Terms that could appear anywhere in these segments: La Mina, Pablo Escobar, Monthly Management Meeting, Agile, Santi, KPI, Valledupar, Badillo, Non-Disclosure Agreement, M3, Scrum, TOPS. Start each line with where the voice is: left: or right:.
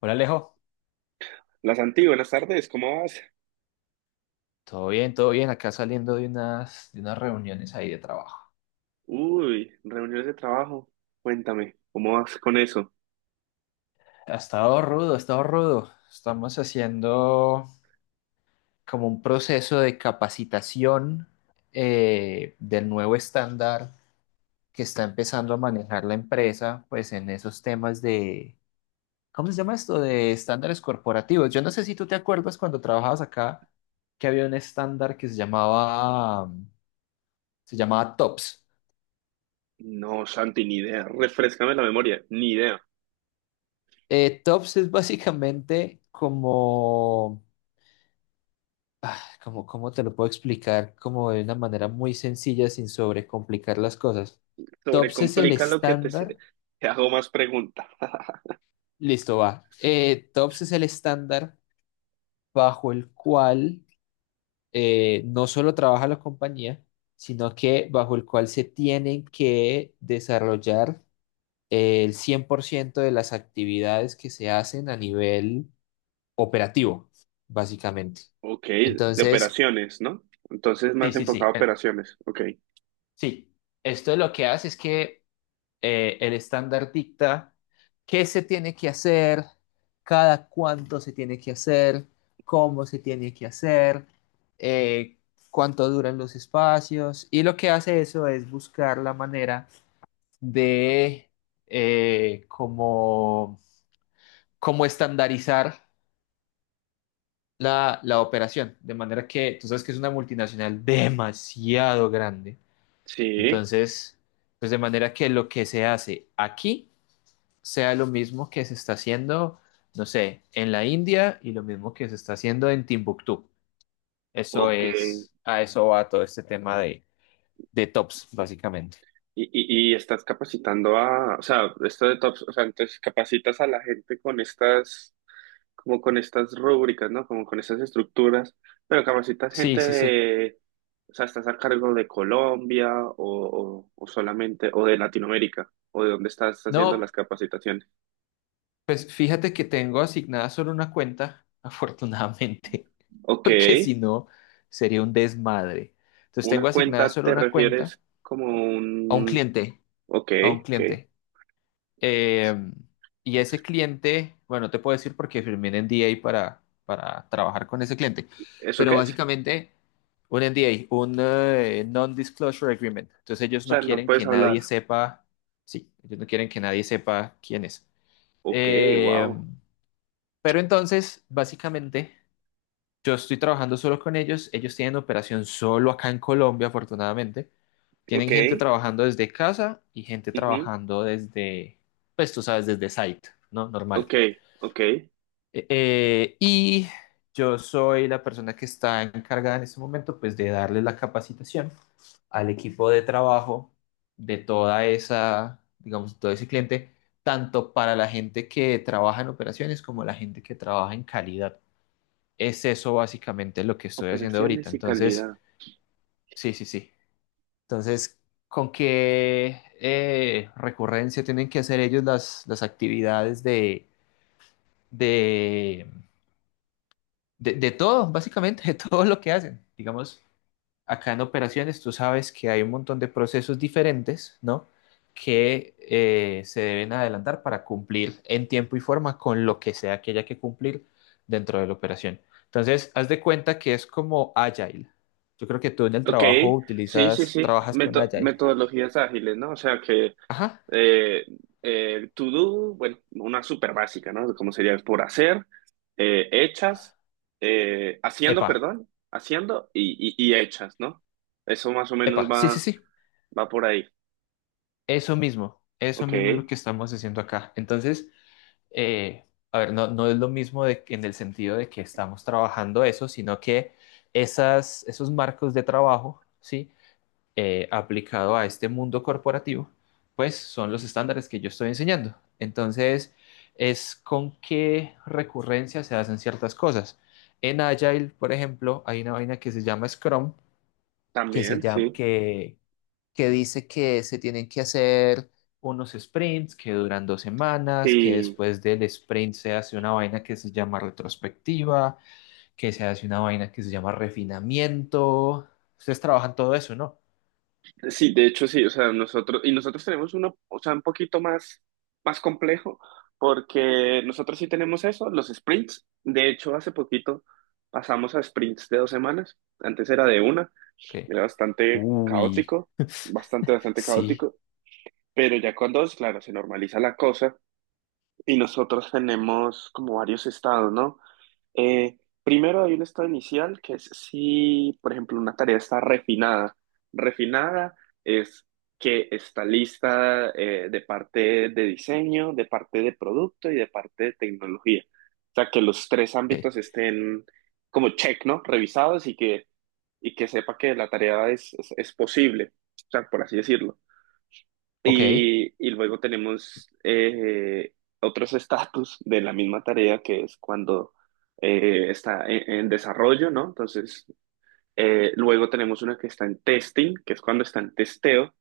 left: Hola Alejo,
right: La Santi, buenas tardes, ¿cómo vas?
left: todo bien, acá saliendo de unas reuniones ahí de trabajo.
right: Uy, reuniones de trabajo. Cuéntame, ¿cómo vas con eso?
left: Ha estado rudo, ha estado rudo. Estamos haciendo como un proceso de capacitación del nuevo estándar que está empezando a manejar la empresa, pues en esos temas de, ¿cómo se llama esto? De estándares corporativos. Yo no sé si tú te acuerdas cuando trabajabas acá que había un estándar que se llamaba TOPS.
right: No, Santi, ni idea. Refréscame la memoria, ni idea.
left: Tops es básicamente como, ¿cómo te lo puedo explicar? Como de una manera muy sencilla sin sobrecomplicar las cosas. Tops es el
right: Sobrecomplica lo que te,
left: estándar,
right: te hago más preguntas.
left: listo, va. Tops es el estándar bajo el cual no solo trabaja la compañía, sino que bajo el cual se tienen que desarrollar el 100% de las actividades que se hacen a nivel operativo, básicamente.
right: Ok, de
left: Entonces,
right: operaciones, ¿no? Entonces
left: sí,
right: más
left: sí,
right: enfocado
left: sí.
right: a operaciones. Ok.
left: Sí. Esto lo que hace es que el estándar dicta qué se tiene que hacer, cada cuánto se tiene que hacer, cómo se tiene que hacer, eh, cuánto duran los espacios. Y lo que hace eso es buscar la manera de eh, como, como estandarizar la operación. De manera que tú sabes que es una multinacional demasiado grande.
right: Sí,
left: Entonces, pues de manera que lo que se hace aquí sea lo mismo que se está haciendo, no sé, en la India y lo mismo que se está haciendo en Timbuktu. Eso
right: ok.
left: es, a eso va todo este tema de tops, básicamente.
right: Y, y estás capacitando a, o sea, esto de tops, o sea, entonces capacitas a la gente con estas, como con estas rúbricas, ¿no? Como con estas estructuras, pero capacitas
left: Sí,
right: gente
left: sí, sí.
right: de, o sea, estás a cargo de Colombia o solamente, o de Latinoamérica, o de dónde estás haciendo las
left: No,
right: capacitaciones.
left: pues fíjate que tengo asignada solo una cuenta, afortunadamente,
right: Ok,
left: porque si no, sería un desmadre. Entonces
right: una
left: tengo asignada
right: cuenta
left: solo
right: te
left: una cuenta
right: refieres como
left: a un
right: un,
left: cliente,
right: ok,
left: a un
right: ok,
left: cliente. Eh, y ese cliente, bueno, no te puedo decir porque firmé un NDA para trabajar con ese cliente,
right: ¿eso
left: pero
right: qué es?
left: básicamente un NDA, un Non-Disclosure Agreement. Entonces
right: O
left: ellos no
right: sea, no
left: quieren
right: puedes
left: que
right: hablar.
left: nadie sepa, sí, ellos no quieren que nadie sepa quién es.
right: Ok,
left: Eh,
right: wow,
left: pero entonces, básicamente, yo estoy trabajando solo con ellos, ellos tienen operación solo acá en Colombia, afortunadamente. Tienen
right: ok,
left: gente trabajando desde casa y gente
right: ujú,
left: trabajando desde, pues tú sabes, desde site, ¿no? Normal.
right: ok, ok,
left: Y yo soy la persona que está encargada en este momento, pues, de darle la capacitación al equipo de trabajo de toda esa, digamos, todo ese cliente, tanto para la gente que trabaja en operaciones como la gente que trabaja en calidad. Es eso básicamente lo que estoy haciendo ahorita.
right: operaciones y
left: Entonces,
right: calidad.
left: sí, sí, sí. Entonces, ¿con qué recurrencia tienen que hacer ellos las actividades de, de todo, básicamente, de todo lo que hacen? Digamos, acá en operaciones tú sabes que hay un montón de procesos diferentes, ¿no? Que se deben adelantar para cumplir en tiempo y forma con lo que sea que haya que cumplir dentro de la operación. Entonces, haz de cuenta que es como Agile. Yo creo que tú en el
right: Ok,
left: trabajo
right: sí, sí, sí,
left: trabajas con Agile.
right: Metodologías ágiles, ¿no? O sea que
left: Ajá.
right: Eh, to do, bueno, una súper básica, ¿no? Como sería por hacer, hechas, haciendo,
left: Epa.
right: perdón, haciendo y hechas, ¿no? Eso más o menos
left: Epa, sí, sí,
right: va,
left: sí,
right: va por ahí.
left: eso
right: Ok,
left: mismo es lo que estamos haciendo acá. Entonces, eh, a ver, no, no es lo mismo en el sentido de que estamos trabajando eso, sino que esos marcos de trabajo, ¿sí? Aplicado a este mundo corporativo, pues son los estándares que yo estoy enseñando. Entonces, es con qué recurrencia se hacen ciertas cosas. En Agile, por ejemplo, hay una vaina que se llama Scrum, que se
right: también,
left: llama,
right: sí.
left: que dice que se tienen que hacer unos sprints que duran dos semanas, que
right: Y
left: después del sprint se hace una vaina que se llama retrospectiva, que se hace una vaina que se llama refinamiento. Ustedes trabajan todo eso, ¿no?
right: sí, de hecho, sí, o sea, nosotros, y nosotros tenemos uno, o sea, un poquito más, más complejo, porque nosotros sí tenemos eso, los sprints. De hecho, hace poquito pasamos a sprints de 2 semanas, antes era de una.
left: Ok.
right: Era bastante
left: Uy.
right: caótico, bastante, bastante
left: Sí.
right: caótico, pero ya con dos, claro, se normaliza la cosa y nosotros tenemos como varios estados, ¿no? Eh, Primero hay un estado inicial que es si, por ejemplo, una tarea está refinada. Refinada es que está lista, de parte de diseño, de parte de producto y de parte de tecnología. O sea, que los tres
left: Ok.
right: ámbitos estén como check, ¿no? Revisados, y que sepa que la tarea es posible, o sea, por así decirlo.
left: Ok. ¿Y,
right: Y luego tenemos, otros estatus de la misma tarea, que es cuando, está en desarrollo, ¿no? Entonces, luego tenemos una que está en testing, que es cuando está en testeo.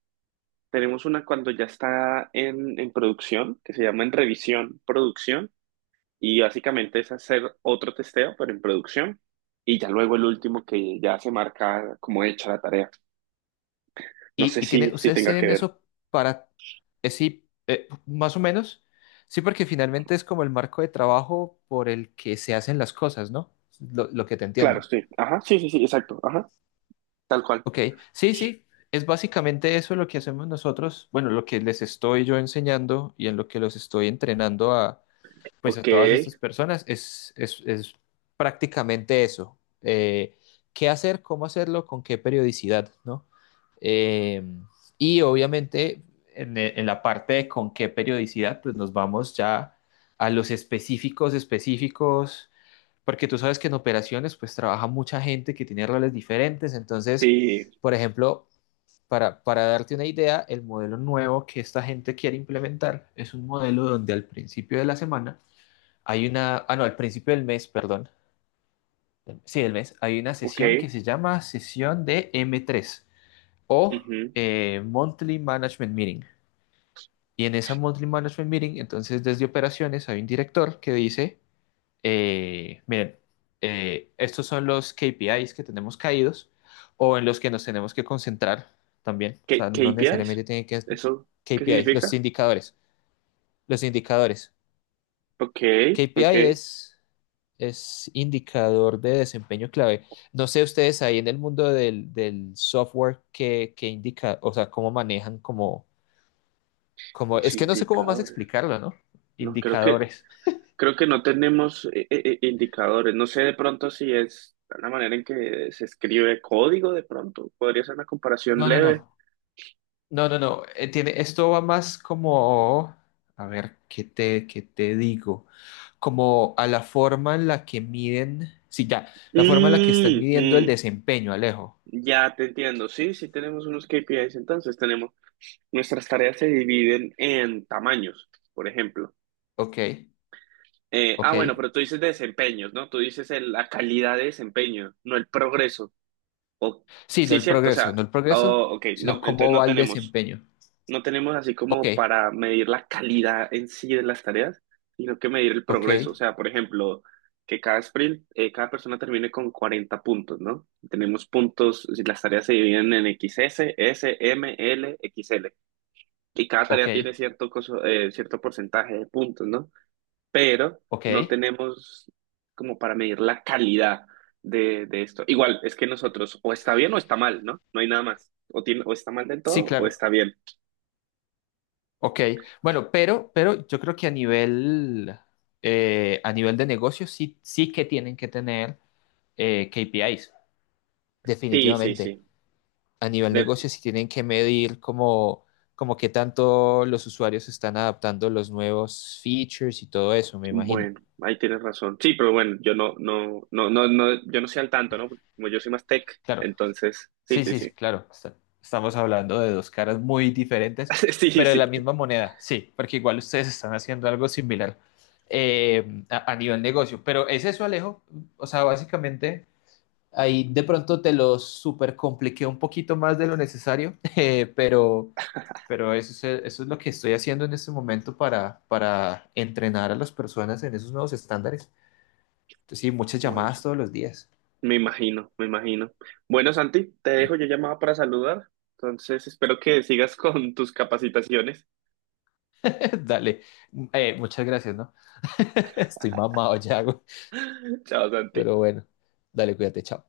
right: Tenemos una cuando ya está en producción, que se llama en revisión, producción. Y básicamente es hacer otro testeo, pero en producción. Y ya luego el último que ya se marca como hecha la tarea. No sé
left: y
right: si, si
left: ustedes
right: tenga que
left: tienen
right: ver.
left: eso para... sí, más o menos. Sí, porque finalmente es como el marco de trabajo por el que se hacen las cosas, ¿no? Lo que te
right: Claro,
left: entiendo.
right: sí. Ajá, sí, sí, sí, exacto. Ajá, tal cual.
left: Ok, sí, sí, es básicamente eso lo que hacemos nosotros, bueno, lo que les estoy yo enseñando y en lo que los estoy entrenando pues a
right: Ok,
left: todas estas personas es prácticamente eso. Qué hacer, cómo hacerlo, con qué periodicidad, ¿no? Eh, y obviamente en la parte de con qué periodicidad, pues nos vamos ya a los específicos específicos porque tú sabes que en operaciones pues trabaja mucha gente que tiene roles diferentes, entonces,
right: sí,
left: por ejemplo, para darte una idea, el modelo nuevo que esta gente quiere implementar es un modelo donde al principio de la semana hay una, ah no, al principio del mes, perdón, sí, del mes, hay una
right: ok.
left: sesión que se llama sesión de M3 o
right: Ujú.
left: Monthly Management Meeting. Y en esa Monthly Management Meeting, entonces desde operaciones hay un director que dice, miren, estos son los KPIs que tenemos caídos o en los que nos tenemos que concentrar también. O
right: ¿Qué,
left: sea, no
right: qué KPIs?
left: necesariamente tienen que
right: ¿Eso qué
left: KPIs, los
right: significa?
left: indicadores. Los indicadores.
right: Ok,
left: KPI
right: ok.
left: es indicador de desempeño clave. No sé ustedes ahí en el mundo del software que, indica, o sea, cómo manejan como,
right: Los
left: es que no sé cómo más
right: indicadores.
left: explicarlo, ¿no?
right: No, creo que,
left: Indicadores.
right: creo que no tenemos, indicadores. No sé de pronto si es la manera en que se escribe código, de pronto. Podría ser una comparación
left: No, no,
right: leve.
left: no. No, no, no. Esto va más como, a ver, ¿qué te digo? Como a la forma en la que miden, sí, ya, la forma en la que están
right: Mm,
left: midiendo el
right: mm,
left: desempeño, Alejo.
right: ya te entiendo. Sí, sí tenemos unos KPIs, entonces tenemos, nuestras tareas se dividen en tamaños, por ejemplo.
left: Ok,
right: Ah, bueno,
left: ok.
right: pero tú dices de desempeños, ¿no? Tú dices la calidad de desempeño, no el progreso. O,
left: Sí, no
right: sí,
left: el
right: cierto, o
left: progreso,
right: sea,
left: no el progreso,
right: oh, ok, no,
left: sino
right: entonces
left: cómo
right: no
left: va el
right: tenemos,
left: desempeño.
right: no tenemos así
left: Ok,
right: como para medir la calidad en sí de las tareas, sino que medir el
left: ok,
right: progreso. O sea, por ejemplo, que cada sprint, cada persona termine con 40 puntos, ¿no? Tenemos puntos, si las tareas se dividen en XS, S, M, L, XL. Y cada tarea tiene
left: ok,
right: cierto porcentaje de puntos, ¿no? Pero no
left: ok.
right: tenemos como para medir la calidad de esto. Igual, es que nosotros o está bien o está mal, ¿no? No hay nada más. O está mal del
left: Sí,
right: todo o
left: claro,
right: está bien.
left: ok. Bueno, pero yo creo que a nivel de negocio sí, sí que tienen que tener KPIs,
right: Sí, sí,
left: definitivamente.
right: sí.
left: A nivel
right: De-
left: negocio si tienen que medir como qué tanto los usuarios están adaptando los nuevos features y todo eso, me imagino.
right: bueno, ahí tienes razón. Sí, pero bueno, yo no soy al tanto, ¿no? Porque como yo soy más tech,
left: Claro,
right: entonces, sí,
left: sí,
right: sí,
left: sí,
right: sí.
left: sí, claro. Estamos hablando de dos caras muy diferentes,
right: Sí,
left: pero de
right: sí.
left: la misma moneda, sí, porque igual ustedes están haciendo algo similar a nivel negocio. Pero es eso, Alejo. O sea, básicamente ahí de pronto te lo super compliqué un poquito más de lo necesario, pero eso es lo que estoy haciendo en este momento para entrenar a las personas en esos nuevos estándares. Entonces, sí, muchas llamadas
right: Bueno,
left: todos los días.
right: me imagino, me imagino. Bueno, Santi, te dejo,
left: Sí.
right: yo llamaba para saludar. Entonces, espero que sigas con tus capacitaciones.
left: Dale, muchas gracias, ¿no? Estoy mamado ya, güey.
right: Chao, Santi.
left: Pero bueno, dale, cuídate, chao.